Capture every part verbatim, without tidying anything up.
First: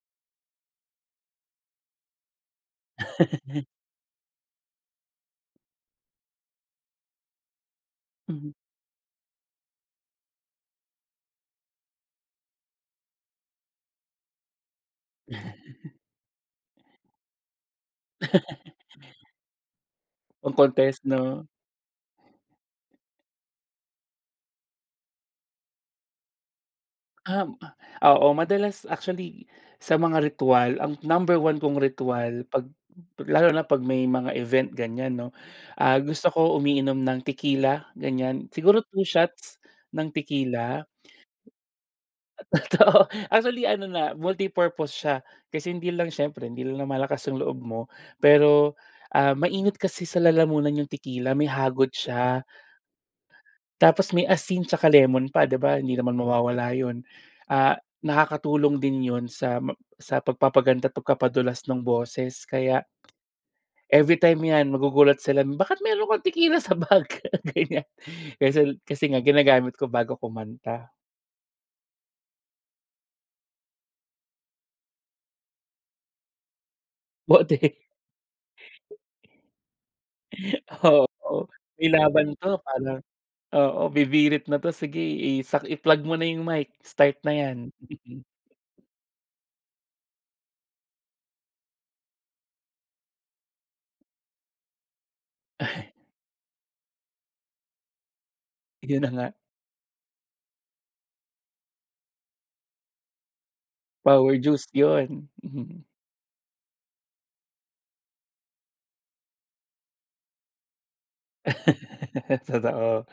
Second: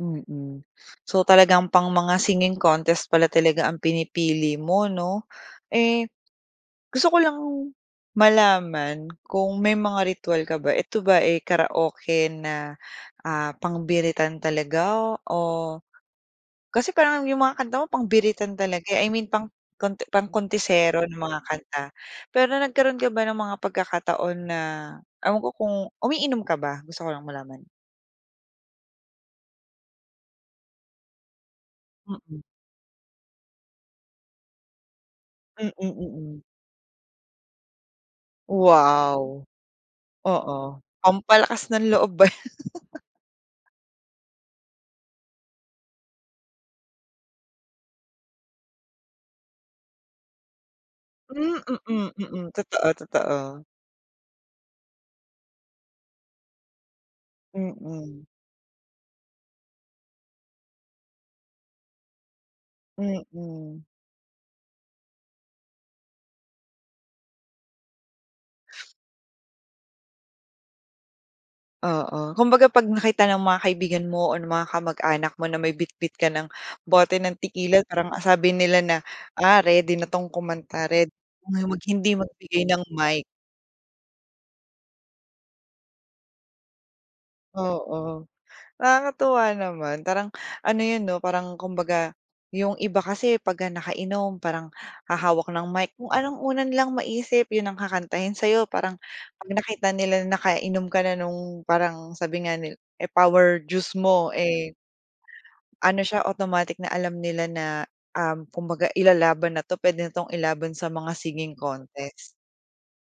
Mm. So, talagang pang mga singing contest pala talaga ang pinipili mo, 'no? Eh, gusto ko lang, Mhm. malaman kung, may mga ritwal ka ba, ito ba, eh, karaoke na, ah, pang-biritan talaga, o kasi parang, yung mga kanta mo pang-biritan talaga, i mean, pang konte pang-kontesero Pang-contest, na mga 'no? kanta. Pero, nagkaroon ka ba ng mga pagkakataon na, ewan ko kung umiinom ka ba? Gusto ko lang Um, malaman. ah, oo, madalas actually, sa mga ritwal, ang number one kong Mm. ritwal, 'pag lalo na 'pag, may mga event, ganyan 'no, Mm, ah, gusto mm. ko umiinom ng tequila, ganyan. Siguro two Wow! shots ng Oo, tequila. pampalakas ng loob ba yan? Totoo, actually, ano na, multi-purpose siya, kasi hindi lang siyempre hindi lang lumalakas yung loob mo, pero, ah, mainit kasi sa lalamunan yung tequila, may Hmm, hagod mm, siya. mm, totoo, totoo. Tapos may asin tsaka lemon pa, 'di ba? Hindi naman mawawala 'yon, ah, Mm. nakakatulong din 'yon sa, ma sa pagpapaganda at pagpapadulas ng boses, kaya Mm. everytime yan, magugulat sila, "Bakit meron kang tequila sa bag," ganyan. Kasi kasi nga, ginagamit ko bago kumanta. Oo, kumbaga, 'pag nakita ng mga kaibigan mo, or ng mga kamag-anak mo, na may bitbit ka ng, bote ng Bote. tequila, parang, ah, sabi nila na, "Ah, ready na 'tong kumanta, read Oo, ng may hindi laban 'to, magbigay ng parang mic." oo, bibirit na 'to, sige isak i-plug mo na yung mic, start na yan. Oo. Nakakatuwa naman, parang, ano yun, 'no, parang kumbaga, yung iba kasi pagka nakainom parang, hahawak ng Ay. mic, kung anong una nilang maisip, 'yon ang kakantahin sa'yo parang, Yun na nga. 'pag nakita nila na nakainom ka na 'nong, parang sabi nga ni eh, power juice mo, Power juice eh 'yon, mhm. ano siya, automatic na alam nila na, um, kumbaga ilalaban na 'to, puwede na 'tong ilaban sa mga singing contest. Totoo.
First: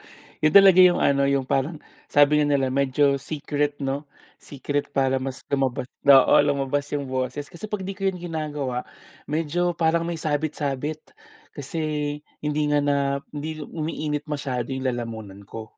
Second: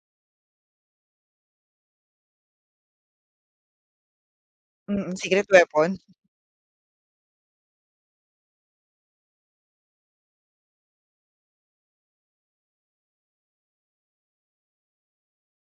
'Yon talaga yung ano, yung parang, sabi nga nila medyo, secret 'no, secret Mm, para mas secret lumabas weapon? oo, lumabas yung boses, kasi 'pag 'di ko yun ginagawa, medyo parang may sabit-sabit. Kasi, hindi nga na hindi umiinit masyado yung lalamunan ko.